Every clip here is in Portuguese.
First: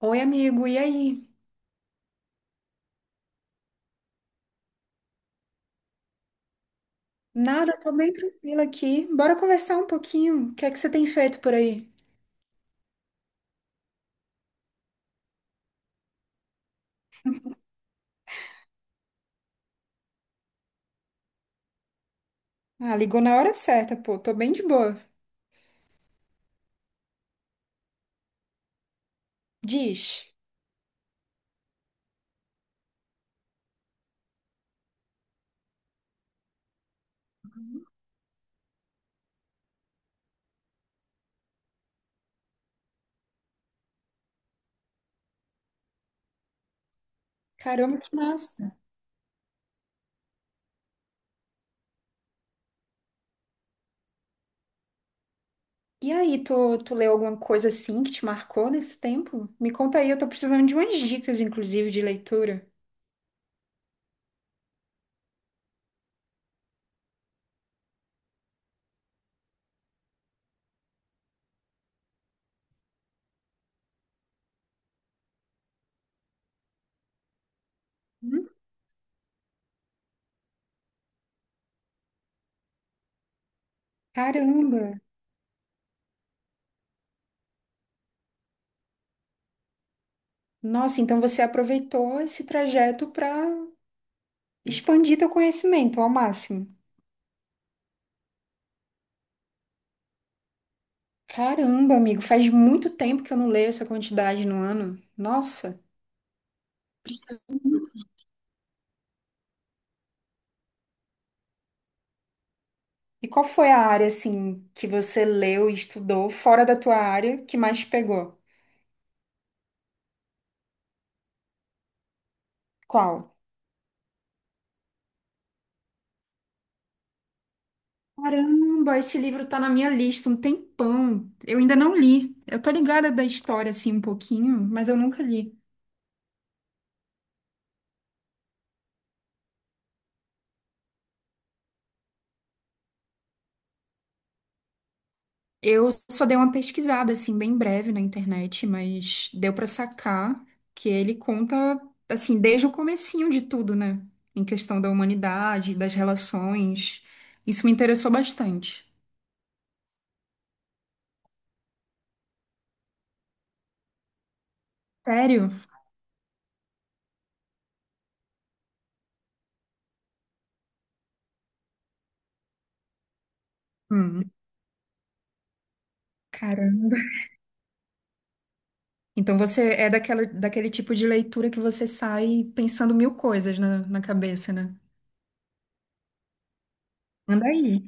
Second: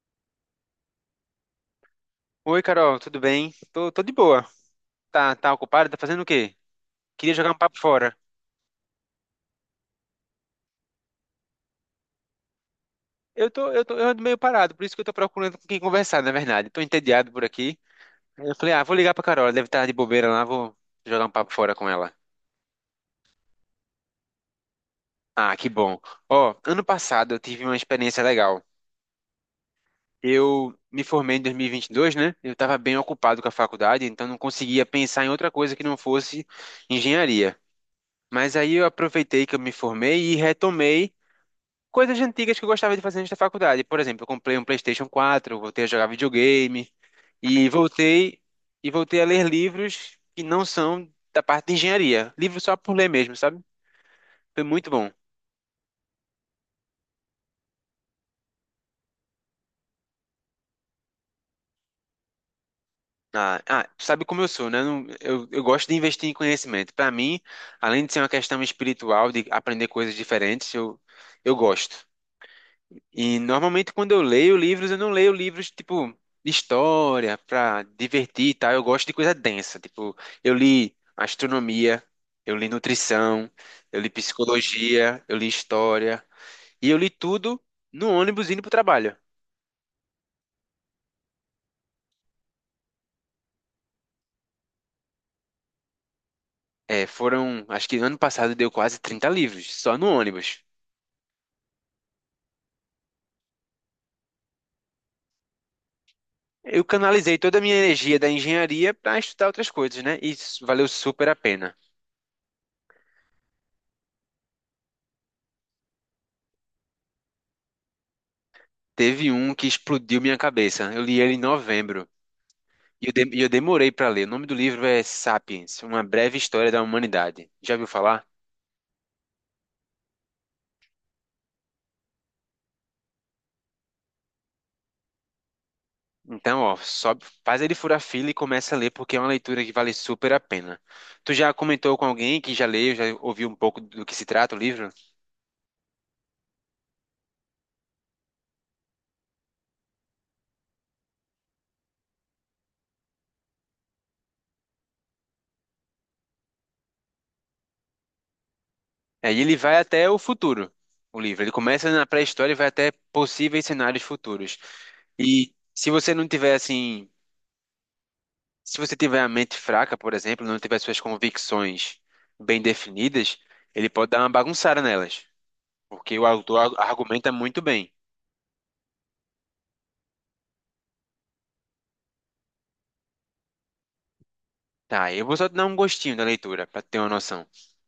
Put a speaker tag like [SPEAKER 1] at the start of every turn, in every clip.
[SPEAKER 1] Oi, amigo, e aí?
[SPEAKER 2] Oi, Carol, tudo bem? Tô de boa. Tá ocupado? Tá fazendo o quê? Queria jogar um
[SPEAKER 1] Nada,
[SPEAKER 2] papo
[SPEAKER 1] tô bem
[SPEAKER 2] fora.
[SPEAKER 1] tranquila aqui. Bora conversar um pouquinho. O que é que você tem feito por aí?
[SPEAKER 2] Eu ando meio parado, por isso que eu tô procurando com quem conversar, na verdade. Tô entediado por aqui. Aí eu falei, ah, vou ligar pra Carol, ela deve estar de bobeira lá, vou jogar um papo fora com ela.
[SPEAKER 1] Ah, ligou na hora certa, pô. Tô bem de boa.
[SPEAKER 2] Ah, que bom. Ó, ano passado eu tive uma experiência legal.
[SPEAKER 1] Diz.
[SPEAKER 2] Eu me formei em 2022, né? Eu tava bem ocupado com a faculdade, então não conseguia pensar em outra coisa que não fosse engenharia. Mas aí eu aproveitei que eu me formei e retomei coisas antigas que eu gostava de fazer antes da faculdade. Por exemplo, eu comprei um PlayStation 4, voltei a jogar videogame e
[SPEAKER 1] Caramba, que
[SPEAKER 2] voltei
[SPEAKER 1] massa.
[SPEAKER 2] e voltei a ler livros que não são da parte de engenharia, livros só por ler mesmo, sabe? Foi muito bom.
[SPEAKER 1] E aí, tu leu alguma coisa assim que te marcou nesse tempo? Me conta aí, eu tô precisando de umas dicas, inclusive, de leitura.
[SPEAKER 2] Ah, tu sabe como eu sou, né? Eu gosto de investir em conhecimento. Para mim, além de ser uma questão espiritual, de aprender coisas diferentes, eu gosto. E normalmente quando eu leio livros, eu não leio livros tipo de história pra
[SPEAKER 1] Hum?
[SPEAKER 2] divertir e tal. Eu gosto de coisa densa. Tipo, eu li astronomia, eu li nutrição, eu li
[SPEAKER 1] Caramba.
[SPEAKER 2] psicologia, eu li história. E eu li tudo no ônibus indo pro trabalho.
[SPEAKER 1] Nossa, então você aproveitou esse trajeto pra expandir teu conhecimento ao máximo.
[SPEAKER 2] É, foram, acho que ano passado deu quase 30 livros, só no ônibus.
[SPEAKER 1] Caramba, amigo, faz muito tempo que eu não leio essa quantidade no ano. Nossa.
[SPEAKER 2] Eu canalizei toda a minha energia da engenharia pra estudar outras coisas, né? E isso valeu super a pena.
[SPEAKER 1] E qual foi a área assim que você leu e estudou fora da tua área que mais te pegou?
[SPEAKER 2] Teve um que explodiu minha cabeça. Eu li ele em novembro.
[SPEAKER 1] Qual?
[SPEAKER 2] E eu demorei para ler. O nome do livro é Sapiens, Uma Breve História da Humanidade. Já ouviu falar?
[SPEAKER 1] Caramba, esse livro tá na minha lista um tempão. Eu ainda não li. Eu tô ligada da história, assim, um pouquinho, mas eu nunca li.
[SPEAKER 2] Então, ó, sobe, faz ele furar fila e começa a ler, porque é uma leitura que vale super a pena. Tu já comentou com alguém que já leu, já ouviu um pouco do que se trata o livro?
[SPEAKER 1] Eu só dei uma pesquisada, assim, bem breve na internet, mas deu pra sacar que ele conta, assim, desde o comecinho de tudo, né? Em questão da humanidade, das relações. Isso me interessou bastante.
[SPEAKER 2] É, e ele vai até o futuro, o livro. Ele começa na pré-história e vai até possíveis cenários futuros.
[SPEAKER 1] Sério?
[SPEAKER 2] E se você não tiver, assim, se você tiver a mente fraca, por exemplo, não tiver suas convicções bem definidas, ele pode dar uma
[SPEAKER 1] Hum.
[SPEAKER 2] bagunçada nelas. Porque o autor
[SPEAKER 1] Caramba.
[SPEAKER 2] argumenta muito bem.
[SPEAKER 1] Então você é daquela, daquele tipo de leitura que você sai pensando mil coisas na, na cabeça, né?
[SPEAKER 2] Tá, eu vou só dar um gostinho da leitura, para ter uma noção.
[SPEAKER 1] Anda aí.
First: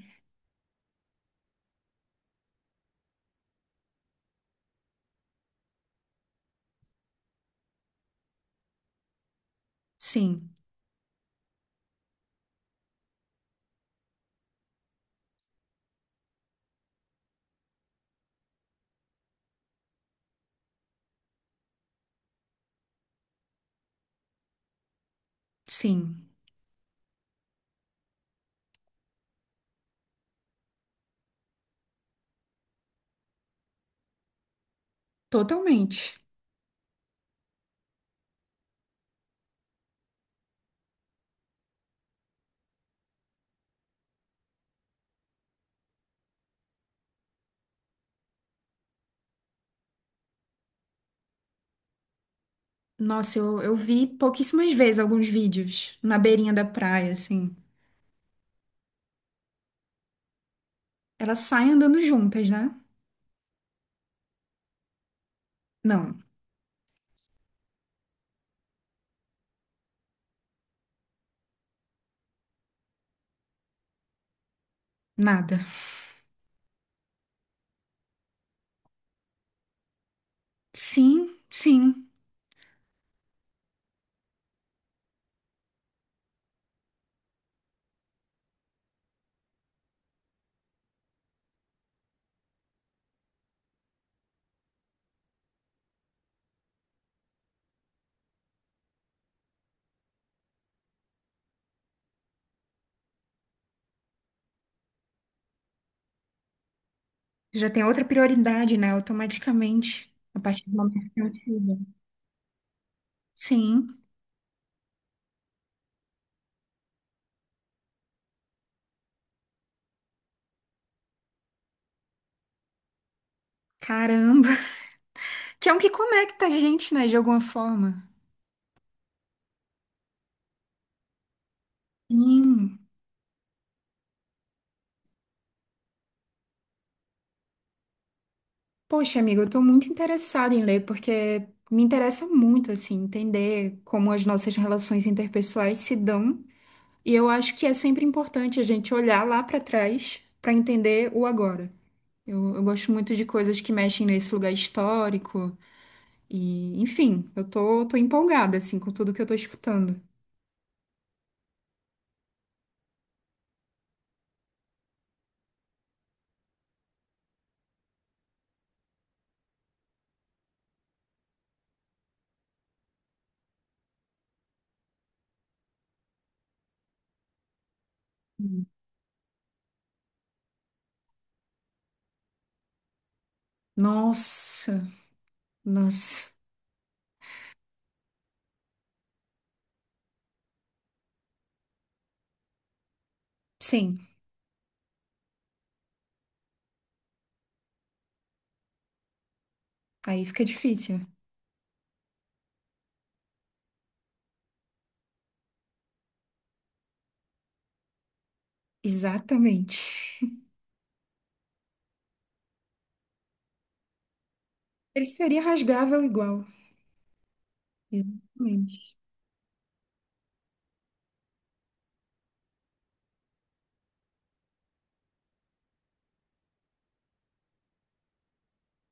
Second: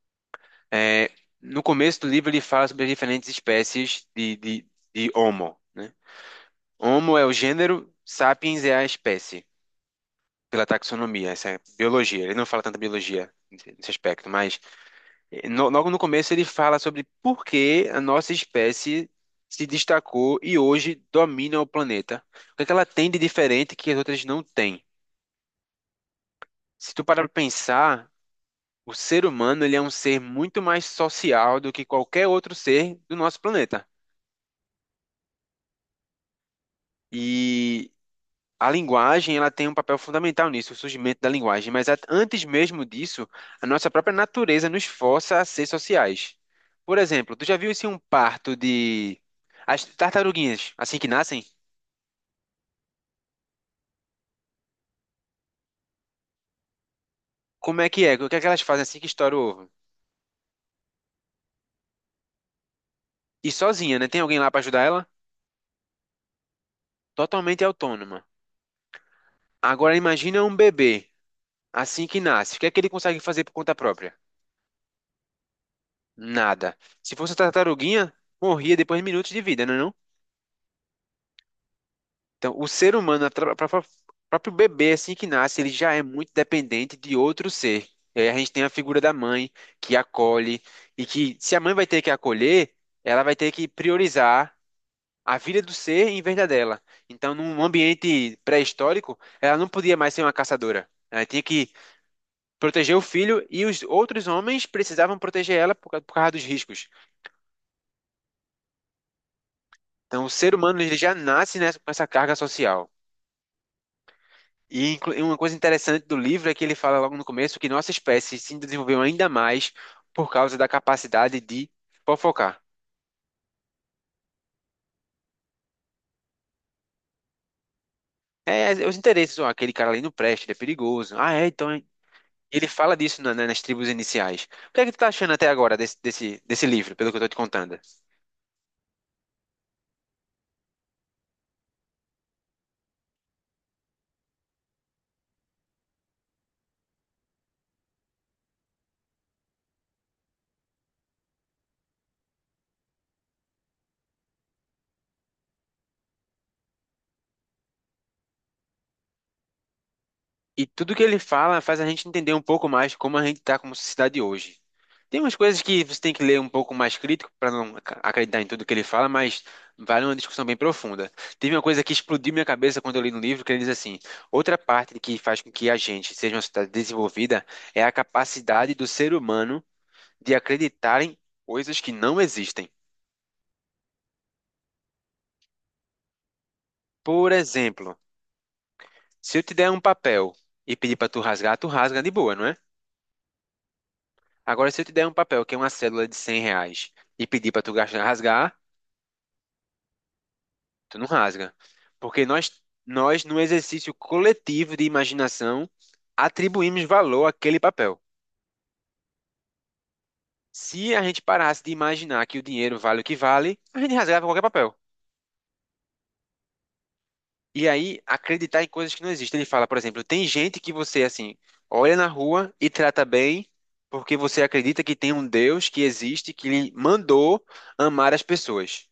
[SPEAKER 2] É, no começo do livro, ele fala sobre as diferentes espécies de Homo, né? Homo é o gênero, Sapiens é a espécie,
[SPEAKER 1] Sim,
[SPEAKER 2] pela taxonomia, essa é a biologia. Ele não fala tanta biologia nesse aspecto, mas logo no começo ele fala sobre por que a nossa espécie se destacou e hoje domina o planeta. O que é que ela tem de diferente que as outras não têm?
[SPEAKER 1] sim,
[SPEAKER 2] Se tu parar para pensar, o ser humano, ele é um ser muito mais social do que qualquer outro ser do nosso planeta.
[SPEAKER 1] totalmente.
[SPEAKER 2] E a linguagem, ela tem um papel fundamental nisso, o surgimento da linguagem. Mas antes mesmo disso, a nossa própria natureza nos força a ser sociais. Por exemplo, tu já viu assim um parto de as tartaruguinhas, assim que nascem?
[SPEAKER 1] Nossa, eu vi pouquíssimas vezes alguns vídeos na beirinha da praia, assim.
[SPEAKER 2] Como é que é? O que é que elas fazem assim que estoura o ovo?
[SPEAKER 1] Elas saem andando juntas, né?
[SPEAKER 2] E sozinha, né? Tem alguém lá para ajudar ela?
[SPEAKER 1] Não,
[SPEAKER 2] Totalmente autônoma. Agora imagina um bebê assim que nasce. O que é que ele consegue fazer por conta própria?
[SPEAKER 1] nada.
[SPEAKER 2] Nada. Se fosse uma tartaruguinha, morria depois de minutos de vida, não é não?
[SPEAKER 1] Sim, sim.
[SPEAKER 2] Então, o ser humano, a tra- pra- pra- próprio bebê, assim que nasce, ele já é muito dependente de outro ser. E aí a gente tem a figura da mãe, que acolhe, e que, se a mãe vai ter que acolher, ela vai ter que priorizar a vida do ser em vez da dela. Então, num ambiente pré-histórico, ela não podia mais ser uma caçadora. Ela tinha que proteger o filho e os outros homens precisavam proteger ela por causa dos riscos.
[SPEAKER 1] Já tem outra prioridade, né? Automaticamente,
[SPEAKER 2] Então, o
[SPEAKER 1] a
[SPEAKER 2] ser
[SPEAKER 1] partir do
[SPEAKER 2] humano ele
[SPEAKER 1] momento que
[SPEAKER 2] já
[SPEAKER 1] tem um
[SPEAKER 2] nasce nessa,
[SPEAKER 1] filho.
[SPEAKER 2] com essa carga social.
[SPEAKER 1] Sim,
[SPEAKER 2] E uma coisa interessante do livro é que ele fala logo no começo que nossa espécie se desenvolveu ainda mais por causa da capacidade de fofocar.
[SPEAKER 1] caramba. Que é um que conecta a gente, né? De alguma forma.
[SPEAKER 2] É, é os interesses, ó, aquele cara ali não presta, ele é perigoso. Ah, é, então. É. Ele
[SPEAKER 1] Sim.
[SPEAKER 2] fala disso nas tribos iniciais. O que é que tu tá achando até agora desse livro, pelo que eu tô te contando?
[SPEAKER 1] Poxa, amigo, eu tô muito interessada em ler porque me interessa muito assim entender como as nossas relações interpessoais se dão, e eu acho que é sempre importante a gente olhar lá pra trás pra entender o agora. Eu gosto muito de coisas que mexem nesse lugar histórico e, enfim, eu tô, tô empolgada assim com tudo que eu tô escutando.
[SPEAKER 2] E tudo que ele fala faz a gente entender um pouco mais como a gente tá como sociedade hoje. Tem umas coisas que você tem que ler um pouco mais crítico para não acreditar em tudo que ele fala, mas vale uma discussão bem profunda. Teve uma coisa que explodiu minha cabeça quando eu li no livro, que ele diz assim: outra parte que faz com que a gente seja uma sociedade desenvolvida é a
[SPEAKER 1] Hum.
[SPEAKER 2] capacidade do ser humano de acreditar em coisas que não existem.
[SPEAKER 1] Nossa, nossa.
[SPEAKER 2] Por exemplo, se eu te der um papel e pedir para tu rasgar, tu rasga de boa, não é?
[SPEAKER 1] Sim,
[SPEAKER 2] Agora, se eu te der um papel que é uma cédula de R$ 100 e pedir para tu gastar, rasgar,
[SPEAKER 1] aí fica
[SPEAKER 2] tu não
[SPEAKER 1] difícil.
[SPEAKER 2] rasga. Porque nós, no exercício coletivo de imaginação, atribuímos valor àquele papel.
[SPEAKER 1] Exatamente.
[SPEAKER 2] Se a gente parasse de imaginar que o dinheiro vale o que vale, a gente rasgava qualquer papel.
[SPEAKER 1] Ele seria rasgável igual.
[SPEAKER 2] E aí, acreditar em
[SPEAKER 1] Exatamente.
[SPEAKER 2] coisas que não existem. Ele fala, por exemplo, tem gente que você, assim, olha na rua e trata bem porque você acredita que tem um Deus que existe, que lhe mandou amar as pessoas.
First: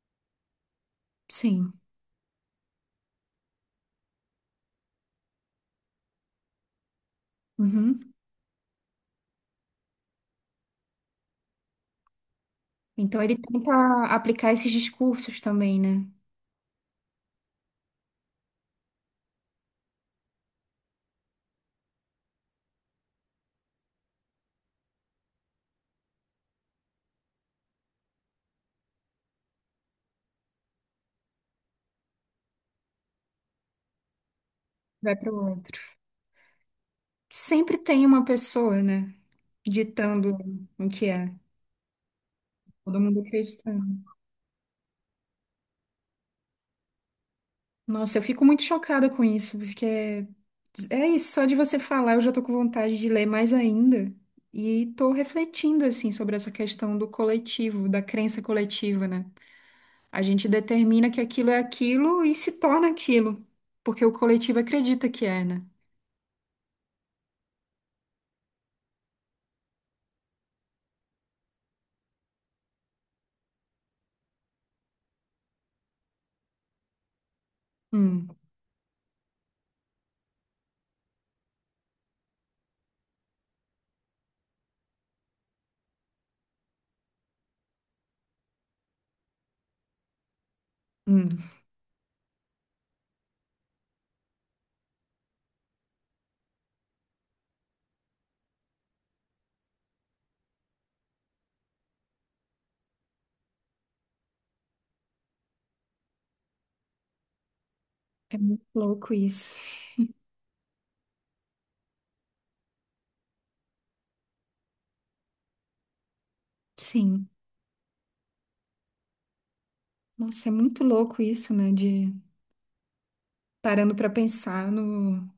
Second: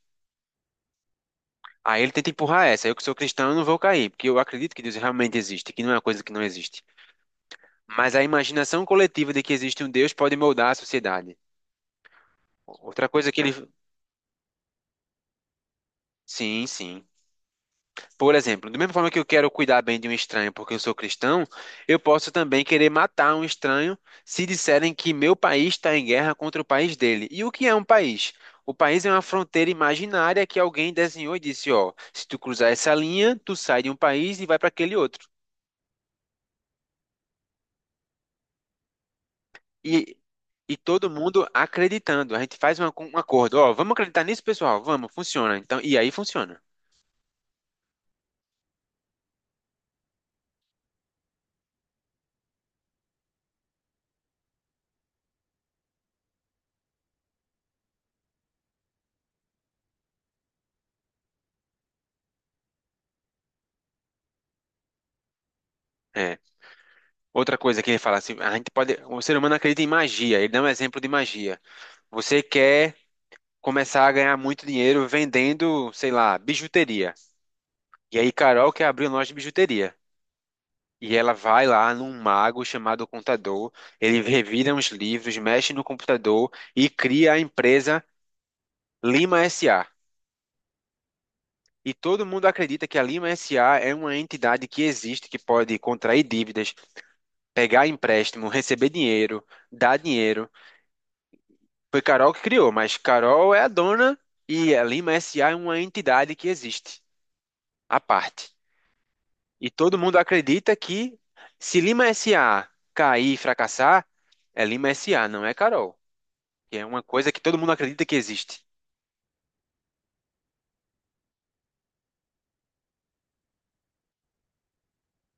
[SPEAKER 1] Sim.
[SPEAKER 2] Aí ele tenta empurrar essa. Eu que sou cristão, eu não vou cair, porque eu acredito que Deus realmente existe, que não é uma coisa que não existe.
[SPEAKER 1] Uhum.
[SPEAKER 2] Mas a imaginação coletiva de que existe um Deus pode moldar a sociedade. Outra
[SPEAKER 1] Então
[SPEAKER 2] coisa
[SPEAKER 1] ele
[SPEAKER 2] que ele.
[SPEAKER 1] tenta aplicar esses discursos também, né?
[SPEAKER 2] Sim, sim. Por exemplo, da mesma forma que eu quero cuidar bem de um estranho porque eu sou cristão, eu posso também querer matar um estranho se disserem que meu país está em guerra contra o país dele. E o que é um país? O país é uma fronteira imaginária que alguém desenhou e disse: ó, se tu cruzar essa linha, tu sai de um país e vai para aquele
[SPEAKER 1] Vai
[SPEAKER 2] outro.
[SPEAKER 1] para o outro. Sempre tem uma pessoa, né?
[SPEAKER 2] E,
[SPEAKER 1] Ditando
[SPEAKER 2] e
[SPEAKER 1] o que
[SPEAKER 2] todo
[SPEAKER 1] é.
[SPEAKER 2] mundo acreditando. A gente faz
[SPEAKER 1] Todo
[SPEAKER 2] um
[SPEAKER 1] mundo
[SPEAKER 2] acordo. Ó, vamos
[SPEAKER 1] acreditando.
[SPEAKER 2] acreditar nisso, pessoal? Vamos, funciona. Então, e aí funciona.
[SPEAKER 1] Nossa, eu fico muito chocada com isso, porque é, é isso, só de você falar eu já tô com vontade de ler mais ainda. E tô refletindo, assim, sobre essa questão do coletivo, da crença coletiva, né? A gente determina que aquilo é aquilo e se torna aquilo, porque o coletivo acredita que é, né?
[SPEAKER 2] É. Outra coisa que ele fala assim, a gente pode, o ser humano acredita em magia. Ele dá um exemplo de magia. Você quer começar a ganhar muito dinheiro vendendo, sei lá, bijuteria. E
[SPEAKER 1] Hum,
[SPEAKER 2] aí Carol quer abrir uma loja de bijuteria. E ela vai lá num mago chamado Contador, ele revira uns livros, mexe no computador e cria a empresa Lima SA.
[SPEAKER 1] hum.
[SPEAKER 2] E todo mundo acredita que a Lima SA é uma entidade que existe, que pode contrair dívidas, pegar empréstimo, receber dinheiro, dar dinheiro. Foi Carol que criou, mas Carol é a dona e a Lima SA é uma entidade que existe, à parte.
[SPEAKER 1] Louco isso.
[SPEAKER 2] E todo mundo acredita que se Lima SA cair e fracassar, é Lima SA, não é Carol. Que é uma
[SPEAKER 1] Sim.
[SPEAKER 2] coisa que todo mundo acredita que existe.
[SPEAKER 1] Nossa, é muito louco isso, né? De parando para pensar no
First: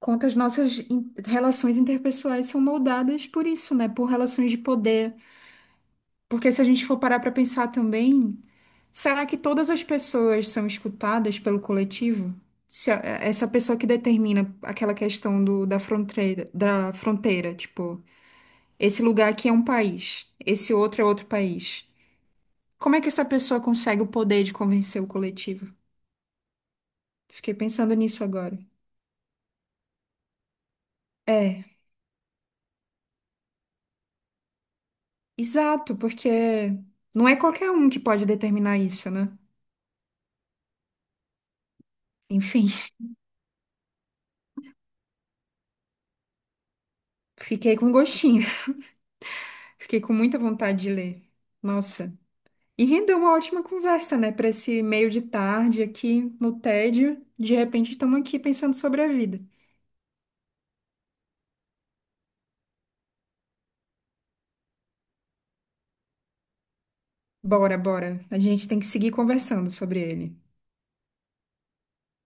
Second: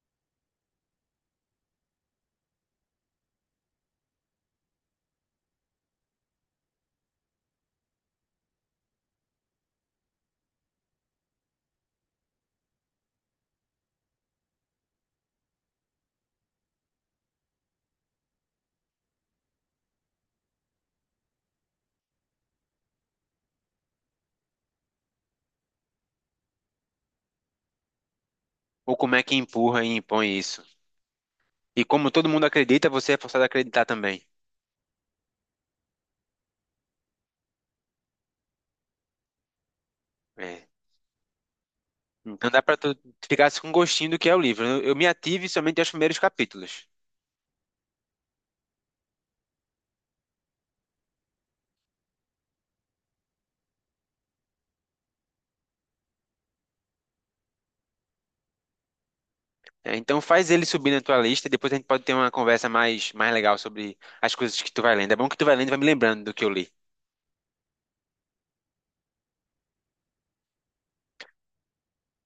[SPEAKER 1] quanto as nossas in- relações interpessoais são moldadas por isso, né? Por relações de poder. Porque se a gente for parar para pensar também, será que todas as pessoas são escutadas pelo coletivo? Se a- é, essa pessoa que determina aquela questão do, da fronteira, tipo, esse lugar aqui é um país, esse outro é outro país. Como é que essa pessoa consegue o poder de convencer o coletivo? Fiquei pensando nisso agora.
[SPEAKER 2] Ou como é que empurra e impõe isso?
[SPEAKER 1] É,
[SPEAKER 2] E como todo mundo acredita, você é forçado a acreditar também.
[SPEAKER 1] exato, porque não é qualquer um que pode determinar isso, né?
[SPEAKER 2] É, não dá
[SPEAKER 1] Enfim,
[SPEAKER 2] pra tu ficar assim com gostinho do que é o livro. Eu me ative somente aos primeiros capítulos.
[SPEAKER 1] fiquei com gostinho, fiquei com muita vontade de ler. Nossa. E rendeu uma ótima conversa, né? Para esse meio de tarde aqui no tédio. De repente estamos aqui pensando sobre a vida.
[SPEAKER 2] É, então faz ele subir na tua lista, depois a gente pode ter uma conversa mais legal sobre as coisas que tu vai lendo. É bom que tu vai lendo e vai me lembrando do que eu li.
[SPEAKER 1] Bora, bora. A gente tem que seguir conversando sobre ele.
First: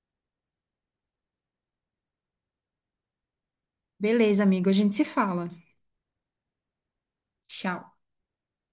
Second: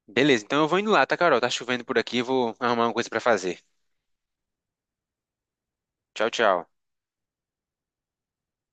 [SPEAKER 2] Beleza, então eu vou indo lá, tá, Carol? Tá chovendo por aqui, vou arrumar uma coisa pra fazer.
[SPEAKER 1] Beleza, amigo, a gente se fala.
[SPEAKER 2] Tchau, tchau.
[SPEAKER 1] Tchau.